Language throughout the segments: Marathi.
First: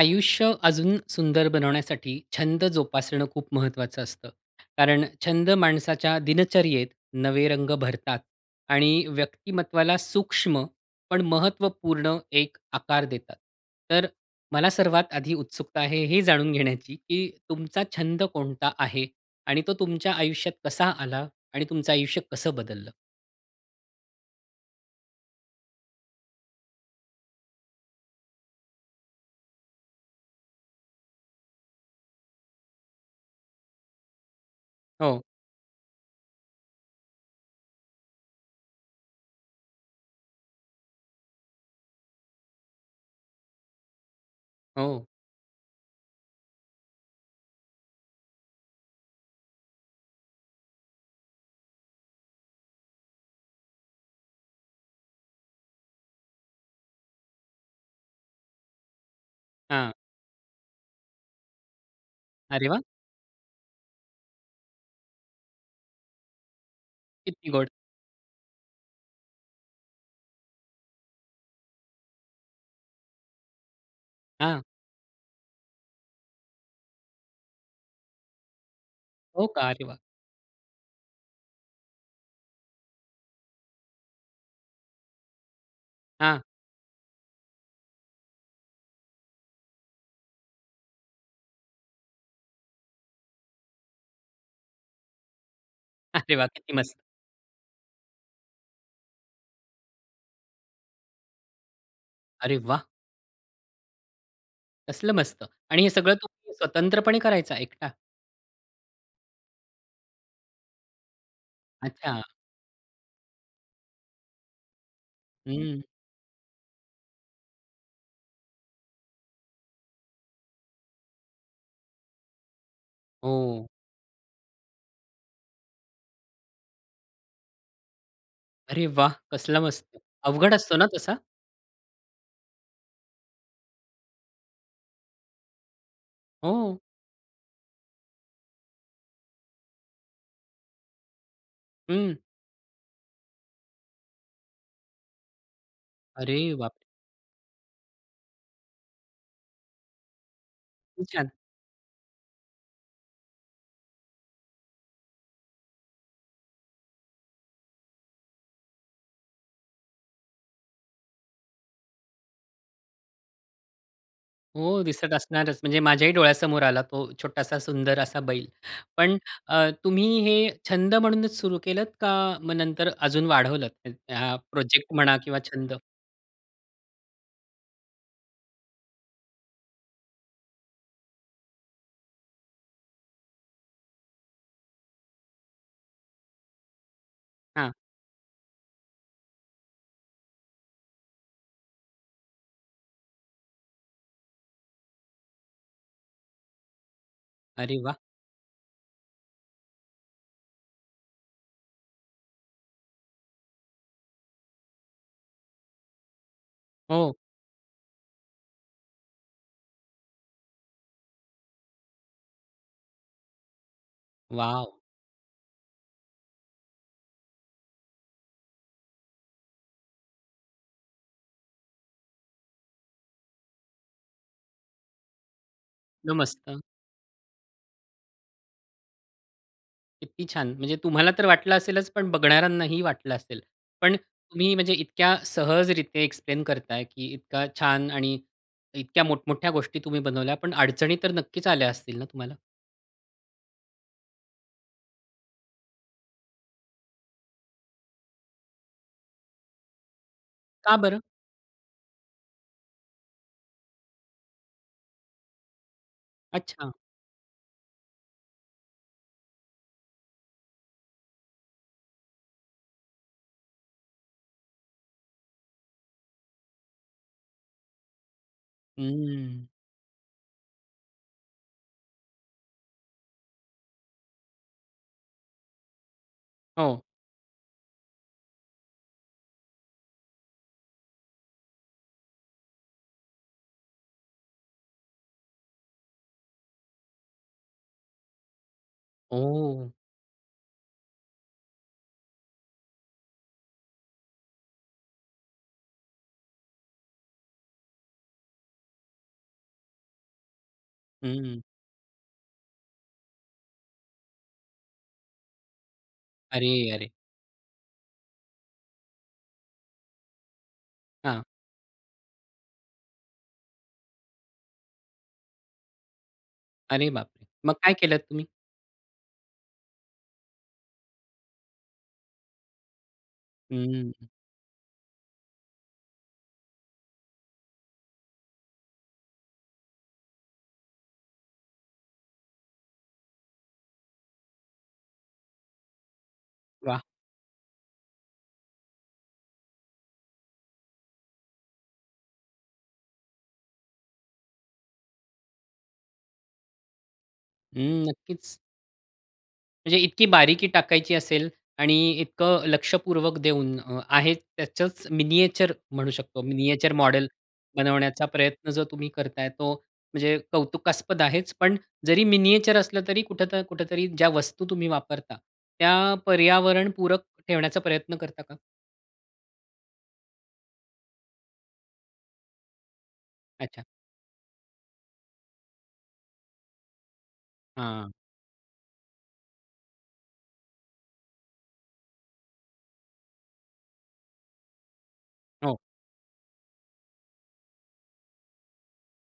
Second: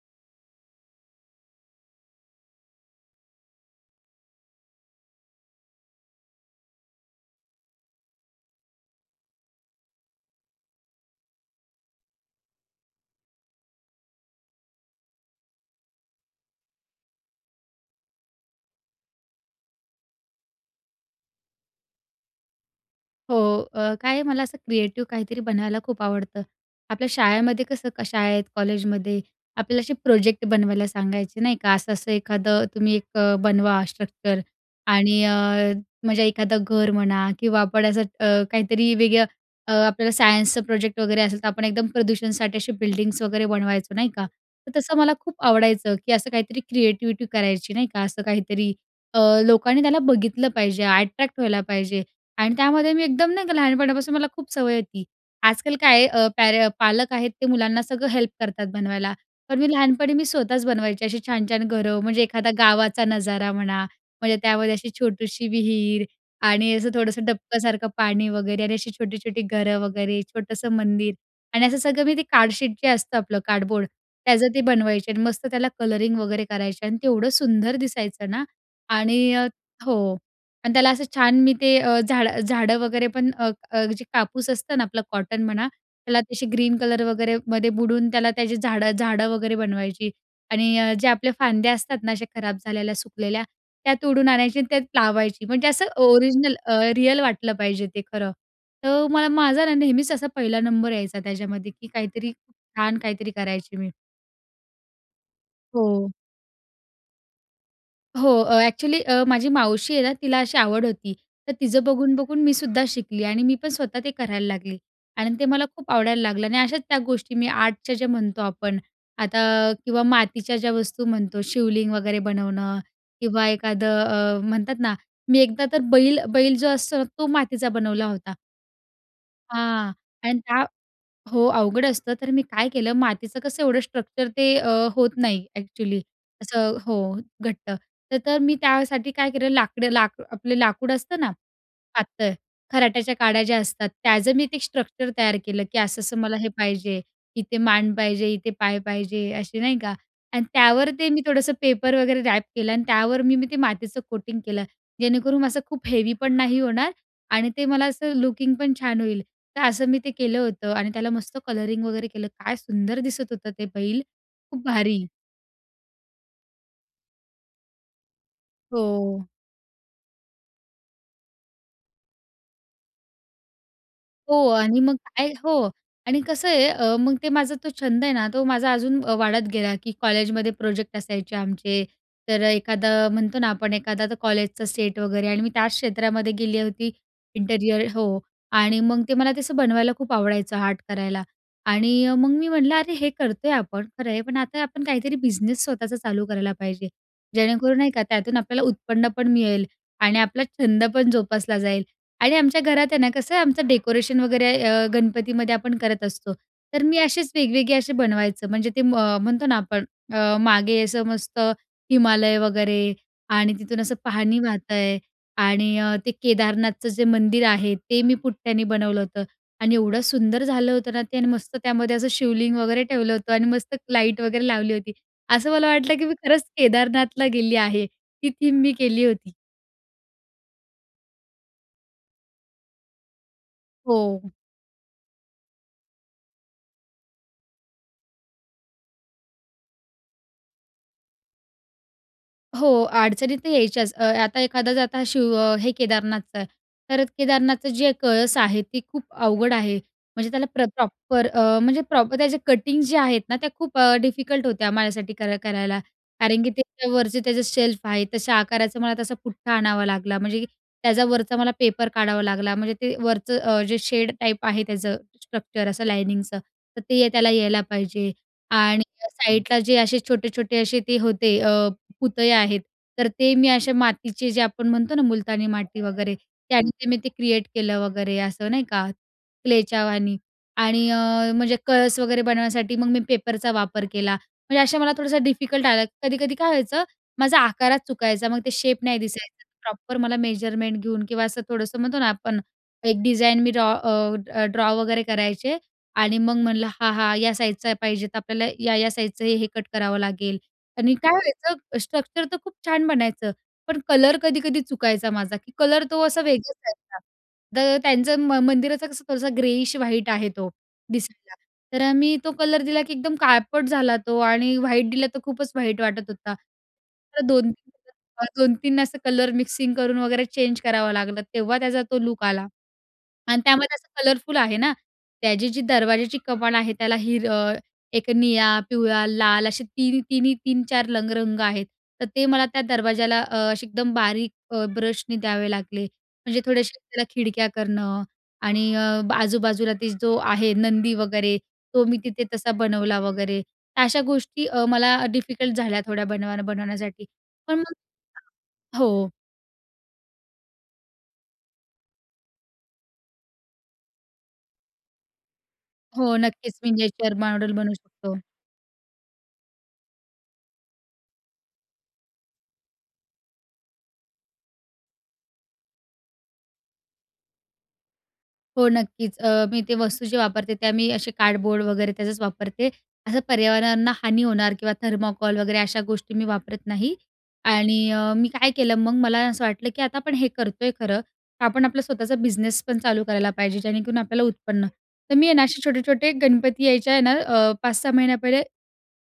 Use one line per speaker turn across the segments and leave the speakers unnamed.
आयुष्य अजून सुंदर बनवण्यासाठी छंद जोपासणं खूप महत्त्वाचं असतं. कारण छंद माणसाच्या दिनचर्यत नवे रंग भरतात आणि व्यक्तिमत्त्वाला सूक्ष्म, पण महत्त्वपूर्ण एक आकार देतात. तर मला सर्वात आधी उत्सुकता आहे हे जाणून घेण्याची, की तुमचा छंद कोणता आहे? आणि तो तुमच्या आयुष्यात कसा आला आणि तुमचं आयुष्य कसं बदललं?
हो. अ, काय मला असं क्रिएटिव्ह काहीतरी बनवायला खूप आवडतं. आपल्या शाळेमध्ये कसं क शाळेत, कॉलेजमध्ये आपल्याला असे प्रोजेक्ट बनवायला सांगायचे, नाही का. असं-असं एखादं तुम्ही एक अ, बनवा स्ट्रक्चर
हो.
आणि अ, म्हणजे एखादं घर म्हणा किंवा आपण असं अ, काहीतरी वेगळं अ, आपल्याला सायन्सचा प्रोजेक्ट वगैरे असेल, तर आपण एकदम प्रदूषणसाठी अशी बिल्डिंग्स वगैरे बनवायचो, नाही का? तर तसं
हो.
मला खूप आवडायचं, की असं काहीतरी क्रिएटिव्हिटी करायची, नाही का? असं काहीतरी. अ, लोकांनी त्याला बघितलं पाहिजे, अट्रॅक्ट व्हायला पाहिजे. आणि त्यामध्ये मी एकदम नाही का, लहानपणापासून मला खूप सवय होती. आजकाल काय आहे अ, पॅरे अ, पालक आहेत ते मुलांना सगळं हेल्प करतात बनवायला, पण मी
हां.
लहानपणी मी स्वतःच बनवायची अशी छान-छान घरं, म्हणजे एखादा
अरे वाह!
गावाचा नजारा म्हणा, म्हणजे त्यामध्ये अशी छोटीशी विहीर आणि असं थोडंसं
किती गोड!
डबकासारखं पाणी वगैरे आणि अशी छोटी-छोटी घरं वगैरे, छोटंसं मंदिर आणि असं सगळं मी ते कार्डशीट जे असतं आपलं, कार्डबोर्ड, त्याचं ते
हां.
बनवायचे. आणि मस्त त्याला कलरिंग वगैरे करायचे आणि ते एवढं सुंदर दिसायचं ना आणि
हो
अ,
का? अरे वाह!
हो. आणि त्याला असं छान मी ते अ, झाडं, झाडं वगैरे पण अ, अ, जे कापूस असतं ना, आपलं कॉटन म्हणा, त्याला
हां.
तशी ग्रीन कलर वगैरेमध्ये बुडून त्याला त्याची झाडं-झाडं वगैरे बनवायची. आणि अ, जे आपल्या फांद्या असतात ना, असे खराब झालेल्या, सुकलेल्या, त्या तोडून आणायची, त्यात लावायची. म्हणजे असं
अरे वाह!
ओरिजिनल
किती
अ,
मस्त!
रिअल वाटलं पाहिजे ते खरं. तर मला माझा ना, नेहमीच असा 1ला नंबर यायचा त्याच्यामध्ये, की काहीतरी
अरे वा!
छान काहीतरी करायची मी.
कसलं मस्त! आणि हे
हो.
सगळं तुम्ही स्वतंत्रपणे करायचा? एकटा?
हो, अ, ॲक्चुअली अ, माझी मावशी आहे ना तिला अशी आवड होती. तर तिचं
अच्छा!
बघून-बघून मी सुद्धा शिकली आणि मी पण स्वतः ते करायला लागली आणि ते मला
हं.
खूप आवडायला लागलं आणि अशाच त्या गोष्टी मी आर्टच्या ज्या म्हणतो आपण, आता किंवा मातीच्या ज्या वस्तू म्हणतो. शिवलिंग वगैरे बनवणं किंवा
हो.
एखादं अ, म्हणतात ना, मी एकदा तर बैल, बैल जो असतो ना तो मातीचा बनवला होता.
अरे वाह! कसलं मस्त!
हां आणि
अवघड
त्या
असतो ना तसा?
हो, अवघड असतं तर मी काय केलं? मातीचं कसं एवढं स्ट्रक्चर ते अ, होत नाही ॲक्चुअली असं
हो.
हो घट्ट, तर तर मी त्यासाठी काय केलं लाकडं लाक आपलं लाकूड असतं ना?
हं.
पातळ, खराट्याच्या काड्या ज्या असतात, त्याचं मी ते स्ट्रक्चर तयार केलं की असं-असं मला
अरे
हे
बाप!
पाहिजे. इथे मान पाहिजे, इथे पाय पाहिजे, असे नाही का? आणि त्यावर
किती
ते मी
छान!
थोडंसं पेपर वगैरे रॅप केलं आणि त्यावर मी, मी ते मातीचं कोटिंग केलं जेणेकरून असं खूप हेवी पण नाही होणार आणि ते मला असं लुकिंग पण छान होईल. तर असं मी ते केलं होतं आणि त्याला मस्त कलरिंग वगैरे केलं. काय सुंदर दिसत होतं ते बैल! खूप
हो,
भारी!
दिसत असणारच, म्हणजे माझ्याही डोळ्यासमोर आला तो छोटासा सुंदर असा बैल. पण
हो.
अ, तुम्ही हे छंद म्हणूनच सुरु केलंत का मग नंतर अजून वाढवलंत? म्हणजे हा
हो आणि
प्रोजेक्ट
मग
म्हणा
काय
किंवा
हो
छंद?
आणि कसं आहे? अ, मग ते माझा तो छंद आहे ना? तो माझा अजून अ, वाढत गेला की कॉलेजमध्ये प्रोजेक्ट असायचे आमचे, तर अ, एखादा म्हणतो ना आपण, एखादा आता कॉलेजचा सेट वगैरे आणि मी त्याच क्षेत्रामध्ये गेली होती,
हां.
इंटरिअर हो आणि मग ते मला ते असं बनवायला खूप आवडायचं, आर्ट करायला आणि अ, मग मी म्हटलं, "अरे! हे करतोय आपण, खरं आहे, पण आता आपण काहीतरी बिझनेस स्वतःचा चालू करायला पाहिजे,
अरे
जेणेकरून, नाही
वाह!
का, त्यातून आपल्याला उत्पन्न पण मिळेल आणि आपला छंद पण जोपासला जाईल." आणि आमच्या घरात, आहे ना, कसं आहे आमचं डेकोरेशन वगैरे अ, गणपतीमध्ये आपण करत असतो. तर मी
हो.
असेच वेगवेगळे असे बनवायचं म्हणजे ते म म्हणतो ना आपण अ, मागे असं मस्त हिमालय वगैरे आणि तिथून असं पाणी वाहत
वाव!
आहे आणि अ, ते केदारनाथचं जे मंदिर आहे ते मी पुट्ट्याने बनवलं होतं आणि एवढं सुंदर झालं होतं ना ते आणि मस्त त्यामध्ये असं शिवलिंग वगैरे ठेवलं होतं आणि मस्त लाईट वगैरे लावली होती. असं मला वाटलं की मी
कसलं
खरंच
मस्त!
केदारनाथला गेली आहे. ती थीम मी केली होती.
किती छान! म्हणजे तुम्हाला तर वाटलं असेलच, पण बघणाऱ्यांना ही वाटलं असेल. पण
हो.
तुम्ही, म्हणजे इतक्या सहजरीत्या एक्सप्लेन करताय की इतका छान आणि इतक्या मोठमोठ्या गोष्टी तुम्ही बनवल्या, पण अडचणी तर नक्कीच आल्या असतील ना तुम्हाला?
हो, अडचणी तर यायच्याच. अ, आता एखादं शिव हे केदारनाथचं आहे, तर केदारनाथचा जे कळस आहे, तो खूप अवघड आहे, म्हणजे त्याला प्र
का बरं?
प्रॉपर अ, प्रॉपर त्याचे कटिंग जे आहेत ना, त्या खूप अ, डिफिकल्ट होत्या माझ्यासाठी करा करायला. कारण की
अच्छा.
त्याच्यावरचे जे शेल्फ आहेत, तशा आकाराचा मला तसा पुठ्ठा आणावा लागला, म्हणजे त्याच्यावरचा मला पेपर काढावा लागला, म्हणजे ते वरचं अ, जे शेड टाईप आहे त्याचं स्ट्रक्चर असं लायनिंगचं तर ते त्याला यायला पाहिजे आणि
हं.
साईडला जे असे छोटे-छोटे असे ते होते अ, पुतळे आहेत, तर ते मी अशा मातीचे, जे आपण म्हणतो ना, मुलतानी माती वगैरे, त्याने
हो.
ते मी क्रिएट केलं, वगैरे असं नाही का? क्लेच्या वाणी आणि अ, म्हणजे कळस वगैरे बनवण्यासाठी मग मी पेपरचा वापर केला, म्हणजे असं मला थोडासं डिफिकल्ट आला. कधी-कधी काय व्हायचं, माझा आकारात चुकायचं, मग तो शेप नाही दिसायचा
ओह.
प्रॉपर. मला मेजरमेंट घेऊन किंवा असं थोडंसं म्हणतो ना, आपण एक डिझाईन मी ड्रॉ अ, ड्रॉ वगैरे करायचे आणि मग म्हणलं, हा-हा, या साईजचा पाहिजे, तर आपल्याला या-या साईजचं हे कट करावं लागेल आणि काय
हं.
व्हायचं, स्ट्रक्चर तर खूप छान बनायचं, पण कलर कधी-कधी चुकायचा माझा की कलर तो असा वेगळाच
अरे! अरे!
दिसायचा. तर त्यांच्या म मंदिराचा कसा थोडासा ग्रेइश व्हाईट आहे तो,
हां.
दिसायला. तर मी तो कलर दिला की एकदम काळपट झाला तो आणि व्हाईट दिला तर खूपच व्हाईट वाटत होता.
अरे
तर [unintelligible]
बापरे!
दोन
मग
तीन
काय केलत तुम्ही?
वेळा 2-3 असं कलर मिक्सिंग करून वगैरे चेंज करावं लागलं, तेव्हा त्याचा तो लुक आला आणि त्यामध्ये असं
हं.
कलरफुल आहे ना, त्याची जी दरवाजाची कमान आहे त्याला हिर एक निळा, पिवळा, लाल असे तिनी-तिनी 3-4 लंग रंग आहेत. तर ते मला त्या दरवाजाला अ, असे एकदम बारीक अ, ब्रशने द्यावे लागले, म्हणजे थोड्याशा
वाह!
त्याला खिडक्या करणं आणि अ, ब आजूबाजूला जो आहे, नंदी वगैरे, तो मी तिथे तसा बनवला वगैरे. अशा गोष्टी अ, मला डिफिकल्ट झाल्या, थोड्या बनवाय बनवण्यासाठी. पण मग
हं,
[unintelligible]
नक्कीच.
हो.
म्हणजे इतकी बारीकी टाकायची असेल आणि इतकं लक्षपूर्वक देऊन अ, आहे त्याचंच मिनिएचर म्हणू
हो.
शकतो.
नक्कीच.
मिनिएचर मॉडेल
मिनिएचर मॉडेल बनू
बनवण्याचा
शकतो.
प्रयत्न जर तुम्ही करत आहे. तो म्हणजे कौतुकास्पद आहेच, पण जरी मिनिएचर असलं तरी कुठं ना कुठेतरी ज्या वस्तू तुम्ही वापरता, त्या पर्यावरण पूरक ठेवण्याचा प्रयत्न करता का?
हो. नक्कीच. अ, मी ते वस्तू जे वापरते, त्या मी असे कार्डबोर्ड वगैरे त्याजच वापरते. असं
अच्छा.
पर्यावरणाला हानी होणार किंवा थर्माकॉल वगैरे अशा गोष्टी मी वापरत नाही. आणि
हां.
अ, मी काय केलं मग, मला असं वाटलं, की आता आपण हे करतोय खरं. तर आपण आपला स्वतःचा बिझनेस पण चालू करायला पाहिजे जेणेकरून आपल्याला उत्पन्न तर मी आहे ना,
हो.
असे छोटे-छोटे गणपती यायच्या आहे ना अ, 5-6 महिन्या पहिले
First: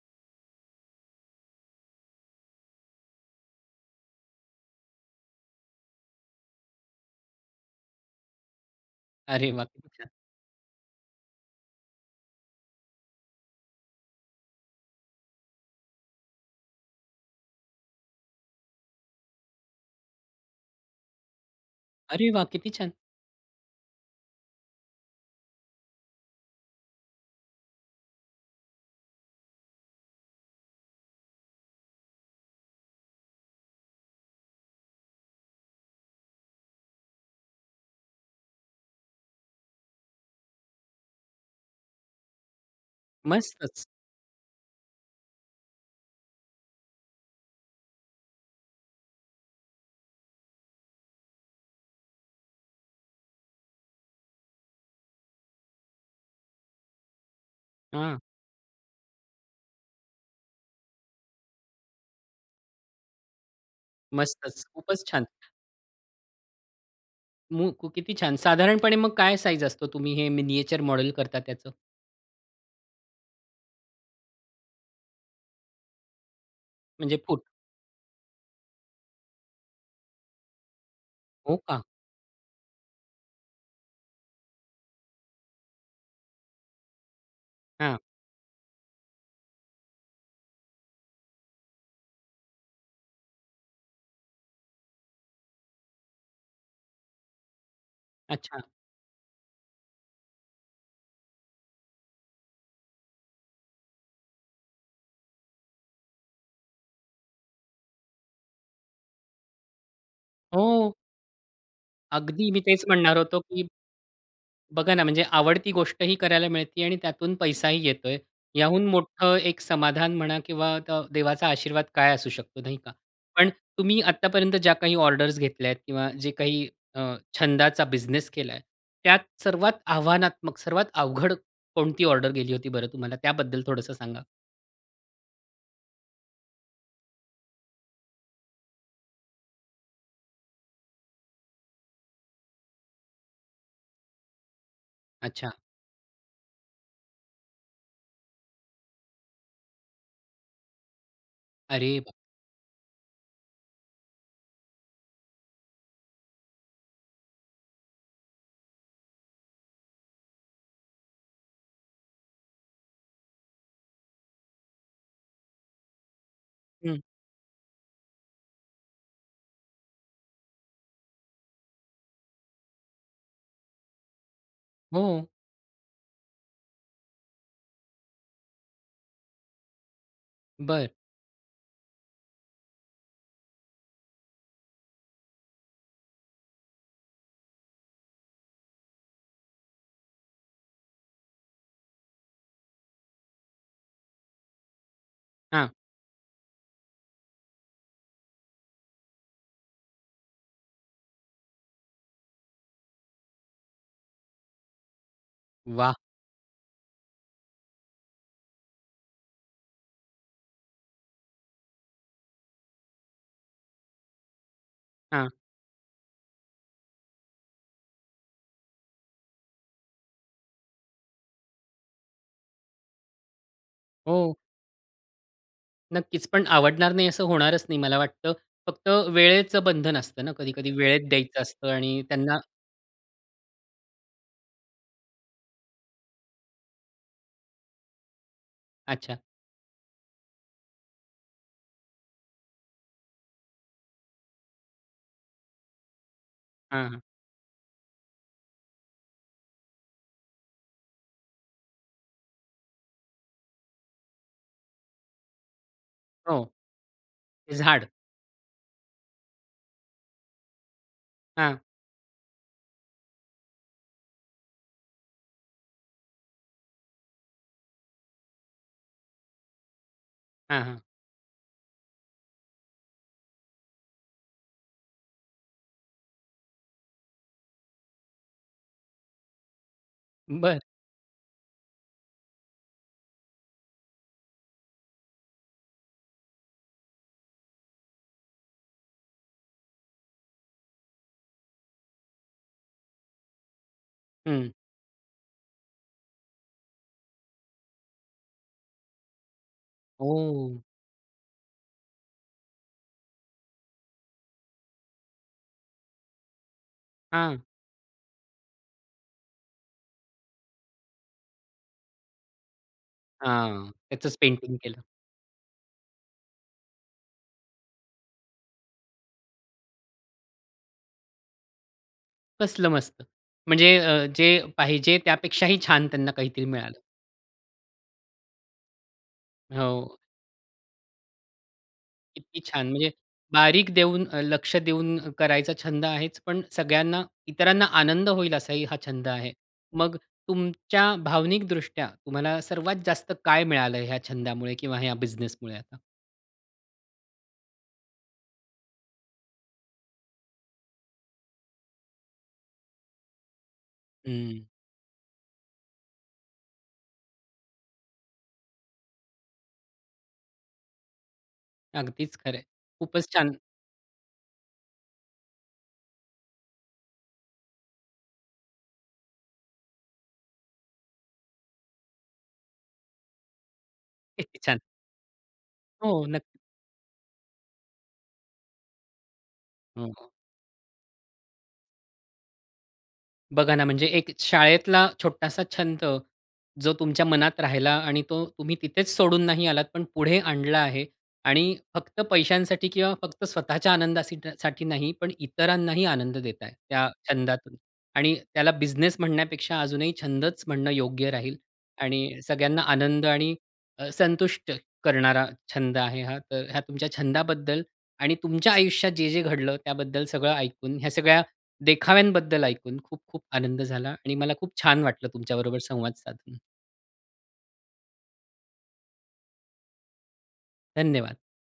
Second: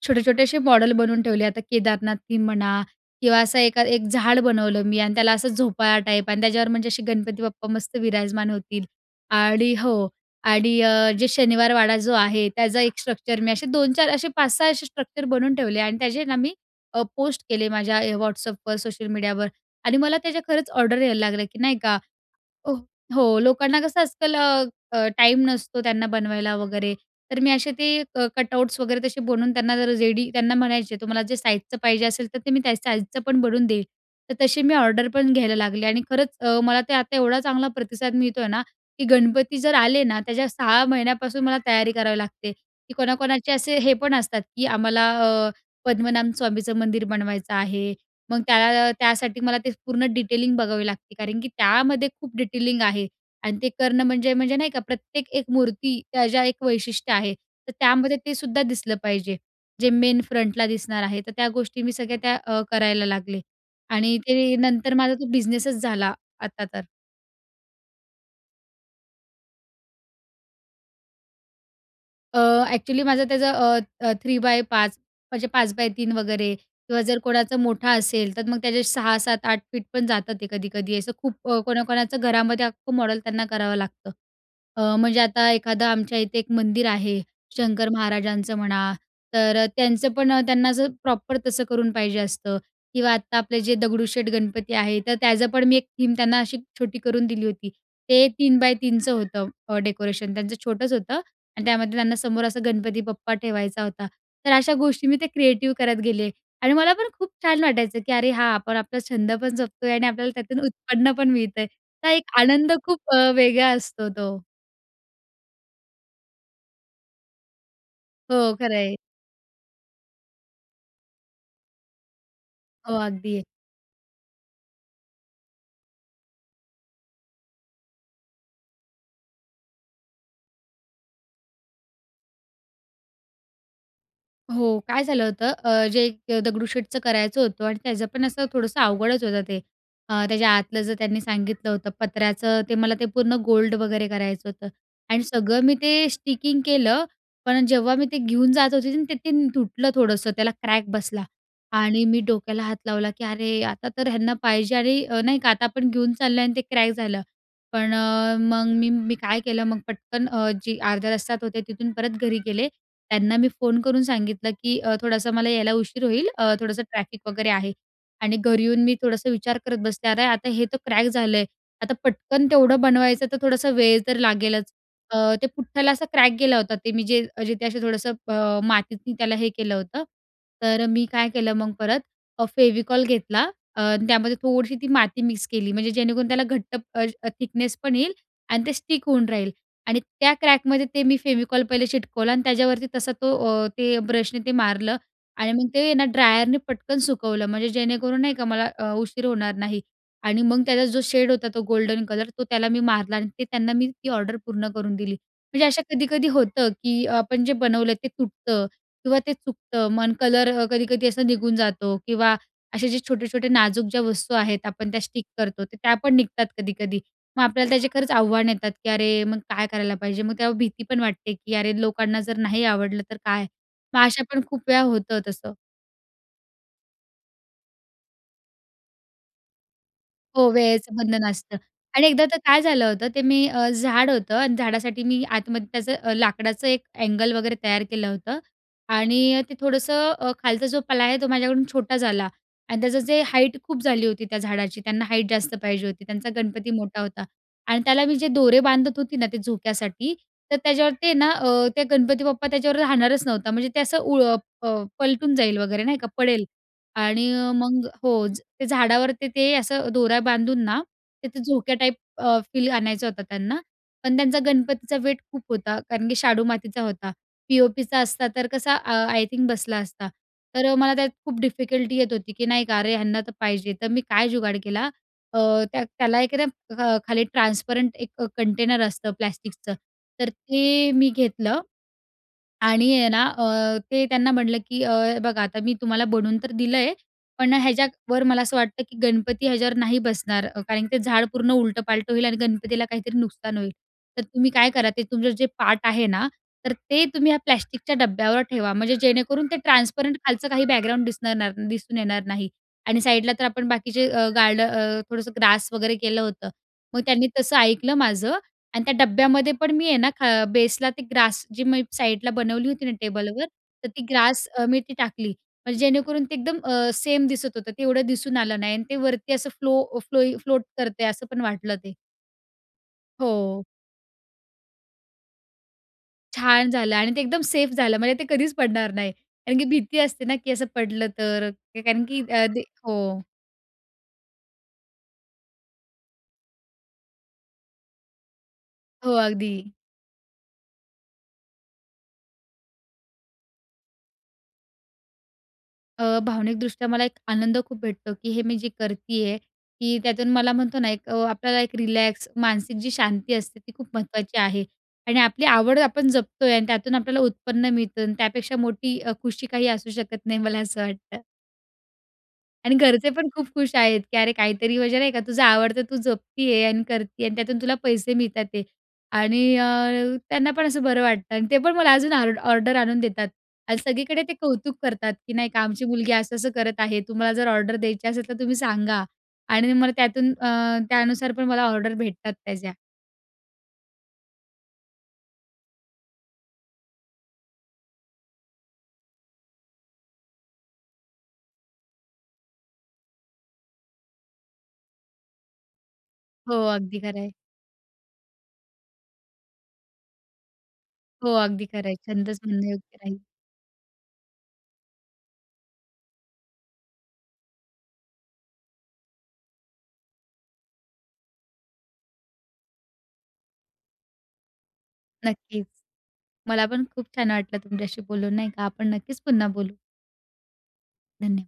छोटे छोटेसे मॉडल बनवून ठेवले. आता केदारनाथ थीम म्हणा किंवा असं एका एक झाड बनवलं मी आणि त्याला असं झोपाळा टाईप आणि त्याच्यावर म्हणजे असे गणपती बाप्पा मस्त विराजमान होतील.
अरे वाह!
आणि
खूप
हो.
छान.
आणि अ, जे शनिवार वाडा जो आहे त्याचा एक स्ट्रक्चर मी असे 2-4 असे 5-6 असे स्ट्रक्चर बनवून ठेवले. आणि त्याचे ना मी अ, पोस्ट केले माझ्या अ, WhatsAppवर सोशल मीडियावर आणि मला त्या खरंच ऑर्डर यायला लागले, की नाही का?
अरे वाह! किती
हो,
छान.
हो. लोकांना कसं आजकाल अ, टाईम नसतो त्यांना बनवायला वगैरे. तर मी असे ते कटआउट्स वगैरे तसे बनवून त्यांना जर रेडी त्यांना म्हणायचे तुम्हाला जे साइजचं पाहिजे असेल, तर ते मी त्या साइजचं पण बनवून देईन. तर तशी मी ऑर्डर पण घ्यायला लागले आणि खरंच अ, मला ते आता एवढा चांगला प्रतिसाद मिळतो आहे ना, की गणपती जर आले ना, त्याच्या 6 महिन्यापासून मला तयारी करावी लागते, की कोणाकोणाचे असे
मस्तच.
हे पण असतात, की आम्हाला अ, पद्मनाभ स्वामीचं मंदिर बनवायचं आहे. मग त्याला अ, त्यासाठी मला ते पूर्ण डिटेलिंग बघावी लागते. कारण की त्यामध्ये खूप डिटेलिंग आहे आणि ते करणं म्हणजे म्हणजे नाही का? प्रत्येक एक मूर्ती त्या ज्या एक वैशिष्ट्य आहे. तर
हां.
त्यामध्ये तेसुद्धा दिसलं पाहिजे जे मेन फ्रंटला दिसणार आहे. तर त्या गोष्टी मी सगळ्या त्या अ, करायला लागले. आणि ते
मस्तच.
नंतर
खूपच
माझा
छान.
तो बिझनेसच झाला आता तर.
[unintelligible] किती छान. साधारणपणे मग काय साईझ असतो तुम्ही हे मिनिएचर मॉडेल करता त्याचं?
अ, ऍक्च्युली माझं त्याचं अ, अ, 3 बाय 5 म्हणजे 5 x 3 वगैरे किंवा
म्हणजे
जर
फूट?
कोणाचं मोठं असेल तर मग त्याचे 6, 7, 8 फीट पण जातं ते कधी-कधी. असं खूप
हो
अ,
का?
कोणा-कोणाचं घरामध्ये अख्खं मॉडेल त्यांना करावं लागतं. अ, म्हणजे आता एखादं आमच्या इथे एक मंदिर आहे. शंकर
हां.
महाराजांचं म्हणा तर त्यांचं पण अ, त्यांना असं प्रॉपर तसं करून पाहिजे असतं किंवा आत्ता आपले जे दगडूशेठ गणपती आहेत. तर त्याचं पण मी एक थीम त्यांना अशी छोटी करून दिली होती. ते तीन
अच्छा.
बाय तीनचं होतं अ, डेकोरेशन त्यांचं, छोटंच होतं आणि त्यामध्ये त्यांना समोर असं गणपती बाप्पा ठेवायचा होता. तर अशा गोष्टी मी त्या क्रिएटिव्ह करत गेले आणि मला पण खूप छान वाटायचं की अरे हा, आपण आपला छंद पण जपतोय आणि आपल्याला त्यातून
हो.
उत्पन्न पण मिळतंय. तर एक
अगदी मी
आनंद
तेच
खूप
म्हणणार
अ,
होतो की
वेगळा असतो तो.
बघा ना, म्हणजे आवडती गोष्टही करायला मिळते आणि त्यातून पैसाही येतोय,
हो, खरं
याहून
आहे.
मोठं एक समाधान म्हणा किंवा अ, द देवाचा आशीर्वाद काय असू शकतो, नाही का?
हो, अगदी.
पण तुम्ही आत्तापर्यंत ज्या काही ऑर्डर्स घेतल्यात किंवा जे काही अ, छंदाचा बिझनेस केलाय त्यात सर्वात आव्हानात्मक, सर्वात अवघड कोणती ऑर्डर गेली होती बरं तुम्हाला? त्याबद्दल थोडंसं सांगा?
हो, काय झालं होतं, अ, जे एक दगडूशेठचं करायचं होतं आणि त्याचं पण असं थोडंसं अवघडच होतं ते. अ, त्याच्या आतलं जर त्यांनी सांगितलं होतं पत्र्याचं, ते मला ते पूर्ण गोल्ड वगैरे करायचं होतं आणि
अच्छा.
सगळं मी ते स्टिकिंग केलं. पण जेव्हा मी ते घेऊन जात होते आणि ते तीन तुटलं. थोडंसं त्याला क्रॅक बसला
अरे
आणि
बाप!
मी डोक्याला हात लावला की अरे, आता तर यांना पाहिजे आणि अ, नाही का, आता आपण घेऊन चाललोय आणि ते क्रॅक झालं. पण अ, मग मी मी काय केलं, मग पटकन जे अर्ध्या रस्त्यात होते तिथून परत घरी गेले. त्यांना मी फोन करून सांगितलं की अ, थोडासा मला यायला उशीर होईल, अ, थोडंसं
हं.
ट्रॅफिक वगैरे आहे आणि घरी येऊन मी थोडंसं विचार करत बसले, अरे आता हे तर क्रॅक झालं आहे, आता पटकन तेवढं बनवायचं तर थोडासा वेळ तर लागेलच. अ,
हो.
तो पुठ्ठाला असा क्रॅक गेला होता, ते मी जे मी जिथे असं थोडंसं, अ, मातीत मी त्याला हे केलं होतं. तर
बरं.
मी काय केलं, मग परत अ, फेविकॉल घेतला, अ, त्यामध्ये थोडीशी ती माती मिक्स केली, म्हणजे जेणेकरून त्याला घट्ट अ, अ, थिकनेसपण येईल आणि ते स्टिक होऊन राहील आणि त्या क्रॅकमध्ये ते मी फेविकॉल पहिले चिटकवलं आणि त्याच्यावरती तसा तो अ, ते ब्रशने मारलं आणि मग
हां.
ते ना ड्रायरने पटकन सुकवलं, म्हणजे जेणेकरून नाही का मला अ, उशीर होणार नाही आणि मग त्याचा जो शेड होता, तो गोल्डन कलर तो त्याला मी मारला आणि ते त्यांना मी ती ऑर्डर पूर्ण करून दिली. म्हणजे असं
वाह!
कधी-कधी होतं की अ, आपण जे बनवलं ते तुटतं किंवा ते चुकतं. मग कलर कधी-कधी असा निघून जातो किंवा असे जे छोटे-छोटे नाजूक ज्या वस्तू आहेत आपण त्या स्टिक
हां.
करतो, तर त्या पण निघतात कधी-कधी. मग आपल्याला त्याचे खरंच आव्हान येतात की अरे, मग काय करायला पाहिजे? मग ती भीती पण वाटते, की अरे, लोकांना जर नाही आवडलं तर काय? मग असं
हो.
पण खूप वेळा होतं तसं.
नक्कीच, पण आवडणार नाही असं होणारच नाही मला वाटतं, फक्त वेळेचं बंधन असतं ना,
हो,
कधी-कधी
वेळेचं
वेळेत
बंधन
द्यायचं
असतं
असतं आणि
आणि एकदा
त्यांना
तर काय झालं होतं, ते मी अ, झाड होतं आणि झाडासाठी मी आतमध्ये त्याचं लाकडाचं एक अँगल वगैरे तयार केलं होतं
अच्छा.
आणि ते थोडंसं अ, खालचा जो प्लाय आहे तो माझ्याकडून छोटा झाला आणि त्याचं जे हाईट खूप झाली होती त्या झाडाची, त्यांना हाईट जास्त पाहिजे होती, त्यांचा गणपती
हां, हां.
मोठा होता. आणि त्याला मी जे दोरे बांधत होते ना ते झोक्यासाठी तर त्याच्यावर ते ना अ, ते गणपती बाप्पा त्याच्यावर राहणारच नव्हता, म्हणजे ते असं उ अ, पलटून जाईल वगैरे नाही का पडेल.
हो.
आणि
झाड,
मग हो, ते झाडावर ते असं दोऱ्या बांधून ना तिथे
हां.
झोक्या टाईप अ, फील आणायचा होता त्यांना, पण त्यांच्या गणपतीचा वेट खूप होता कारण की शाडू मातीचा होता. पी.ओ.पीचा असता तर कसा अ, आय थिंक बसला असता.
हां,
तर
हां.
मला त्यात खूप डिफिकल्टी येत होती की नाही का, अरे यांना तर पाहिजे. तर मी काय जुगाड केला, अ, त्या त्याला एखादं अ, खाली ट्रान्सपरंट एक कंटेनर असतं प्लास्टिकचं तर
बरं.
ते मी घेतलं आणि आहे ना, ते त्यांना म्हणलं की "अ, बघा, आता मी तुम्हाला बनवून तर दिलंय पण ह्याच्यावर मला असं वाटतं की गणपती याच्यावर नाही बसणार, कारण की ते झाड पूर्ण उलटंपालटं होईल आणि गणपतीला काहीतरी नुकसान होईल. तर
हं.
तुम्ही काय करा, ते तुमचा जो पाट आहे ना, तर ते तुम्ही या प्लास्टिकच्या डब्यावर ठेवा, म्हणजे जेणेकरून ते ट्रान्सपरंट, खालचं
हो.
काही बॅकग्राउंड दिसणार दिसून येणार नाही." आणि साईडला तर आपण बाकीचं अ, गार्ड अ, थोडंसं अ, ग्रास वगैरे केलं होतं. मग त्यांनी
हां.
तसं ऐकलं माझं आणि त्या डब्यामध्ये पण मी आहे ना बेसला ते ग्रास जी मी साईडला बनवली होती ना टेबलवर
हां,
तर ती
त्याचंच
ग्रास
पेंटिंग
अ, मी
केलं.
तिथे टाकली. म्हणजे जेणेकरून ते अ, एकदम सेम दिसत होतं, ते एवढं दिसून आलं नाही आणि ते वरती असं फ्लो फ्लोई फ्लोट करतंय असं पण वाटलं ते.
कसलं मस्त!
हो.
म्हणजे अ, जे पाहिजे त्यापेक्षाही छान त्यांना काहीतरी
छान
मिळालं.
झालं आणि ते एकदम सेफ झालं, म्हणजे ते कधीच पडणार नाही, कारण की
हो.
भीती असते ना की असं पडलं तर? अ, कारण की
किती
अ, ते
छान! म्हणजे
हो.
बारीक देऊन अ, लक्ष देऊन करायचा छंद आहेच, पण सगळ्यांना इतरांना आनंद होईल असाही हा छंद
हो,
आहे.
अगदी.
मग तुमच्या भावनिकदृष्ट्या तुम्हाला सर्वात जास्त काय मिळालं? ह्या छंदामुळे किंवा ह्या बिझनेसमुळे आता?
अ, भावनिकदृष्ट्या मला एक आनंद खूप भेटतो, की हे मी जे करतीये की त्यातून मला म्हणतो ना, एक अ, आपल्याला एक रिलॅक्स, मानसिक जी शांती असते ती खूप महत्त्वाची
हम्म.
आहे आणि आपली आवड आपण जपतोय आणि त्यातून आपल्याला उत्पन्न मिळतं अन् त्यापेक्षा मोठी अ, खुशी काही असू शकत नाही मला असं वाटतं.
अगदीच खरं आहे.
आणि घरचे
खूपच
पण
छान.
खूप खुश आहेत की अरे, काहीतरी म्हणजे नाही का, तुझं आवड तर तू जपते आहे आणि करती आहे आणि त्यातून तुला पैसे मिळत आहेत. आणि अ, त्यांना पण असं बरं वाटतं अन् ते पण मला अजून ऑर्ड ऑर्डर आणून देतात. अन् सगळीकडे ते
किती छान!
कौतुक करतात की नाही का, "आमची
हो
मुलगी
नक्क
असं-असं करत आहे, तुम्हाला जर ऑर्डर द्यायची असेल तर तुम्ही सांगा." आणि मला
हं.
त्यातून अ, त्यानुसार पण मला ऑर्डर भेटतात त्याच्या.
बघा ना, म्हणजे एक शाळेतला छोटासा छंद जो तुमच्या मनात राहिला आणि तो तुम्ही तिथेच सोडून नाही आलात, पण पुढे आणला आहे. आणि फक्त पैशांसाठी किंवा फक्त स्वतःच्या आनंदासीठा साठी नाही, पण इतरांनाही आनंद देताय
हो,
त्या
अगदी खरं आहे.
छंदातून. आणि त्याला बिझनेस म्हणण्यापेक्षा अजूनही छंदच म्हणणं योग्य
हो,
राहील.
अगदी खरंय.
आणि
छंदच
सगळ्यांना
म्हणणं योग्य
आनंद
राहील.
आणि अ, संतुष्ट करणारा छंद आहे हा. तर ह्या तुमच्या छंदाबद्दल आणि तुमच्या आयुष्यात जे-जे घडलं त्याबद्दल सगळं ऐकून, ह्या सगळ्या देखाव्यांबद्दल ऐकून खूप, खूप आनंद झाला आणि मला खूप छान वाटलं तुमच्याबरोबर
नक्कीच.
संवाद साधून.
मला पण खूप छान वाटलं तुमच्याशी बोलून नाही का, आपण नक्कीच पुन्हा बोलू.
धन्यवाद!
धन्यवाद!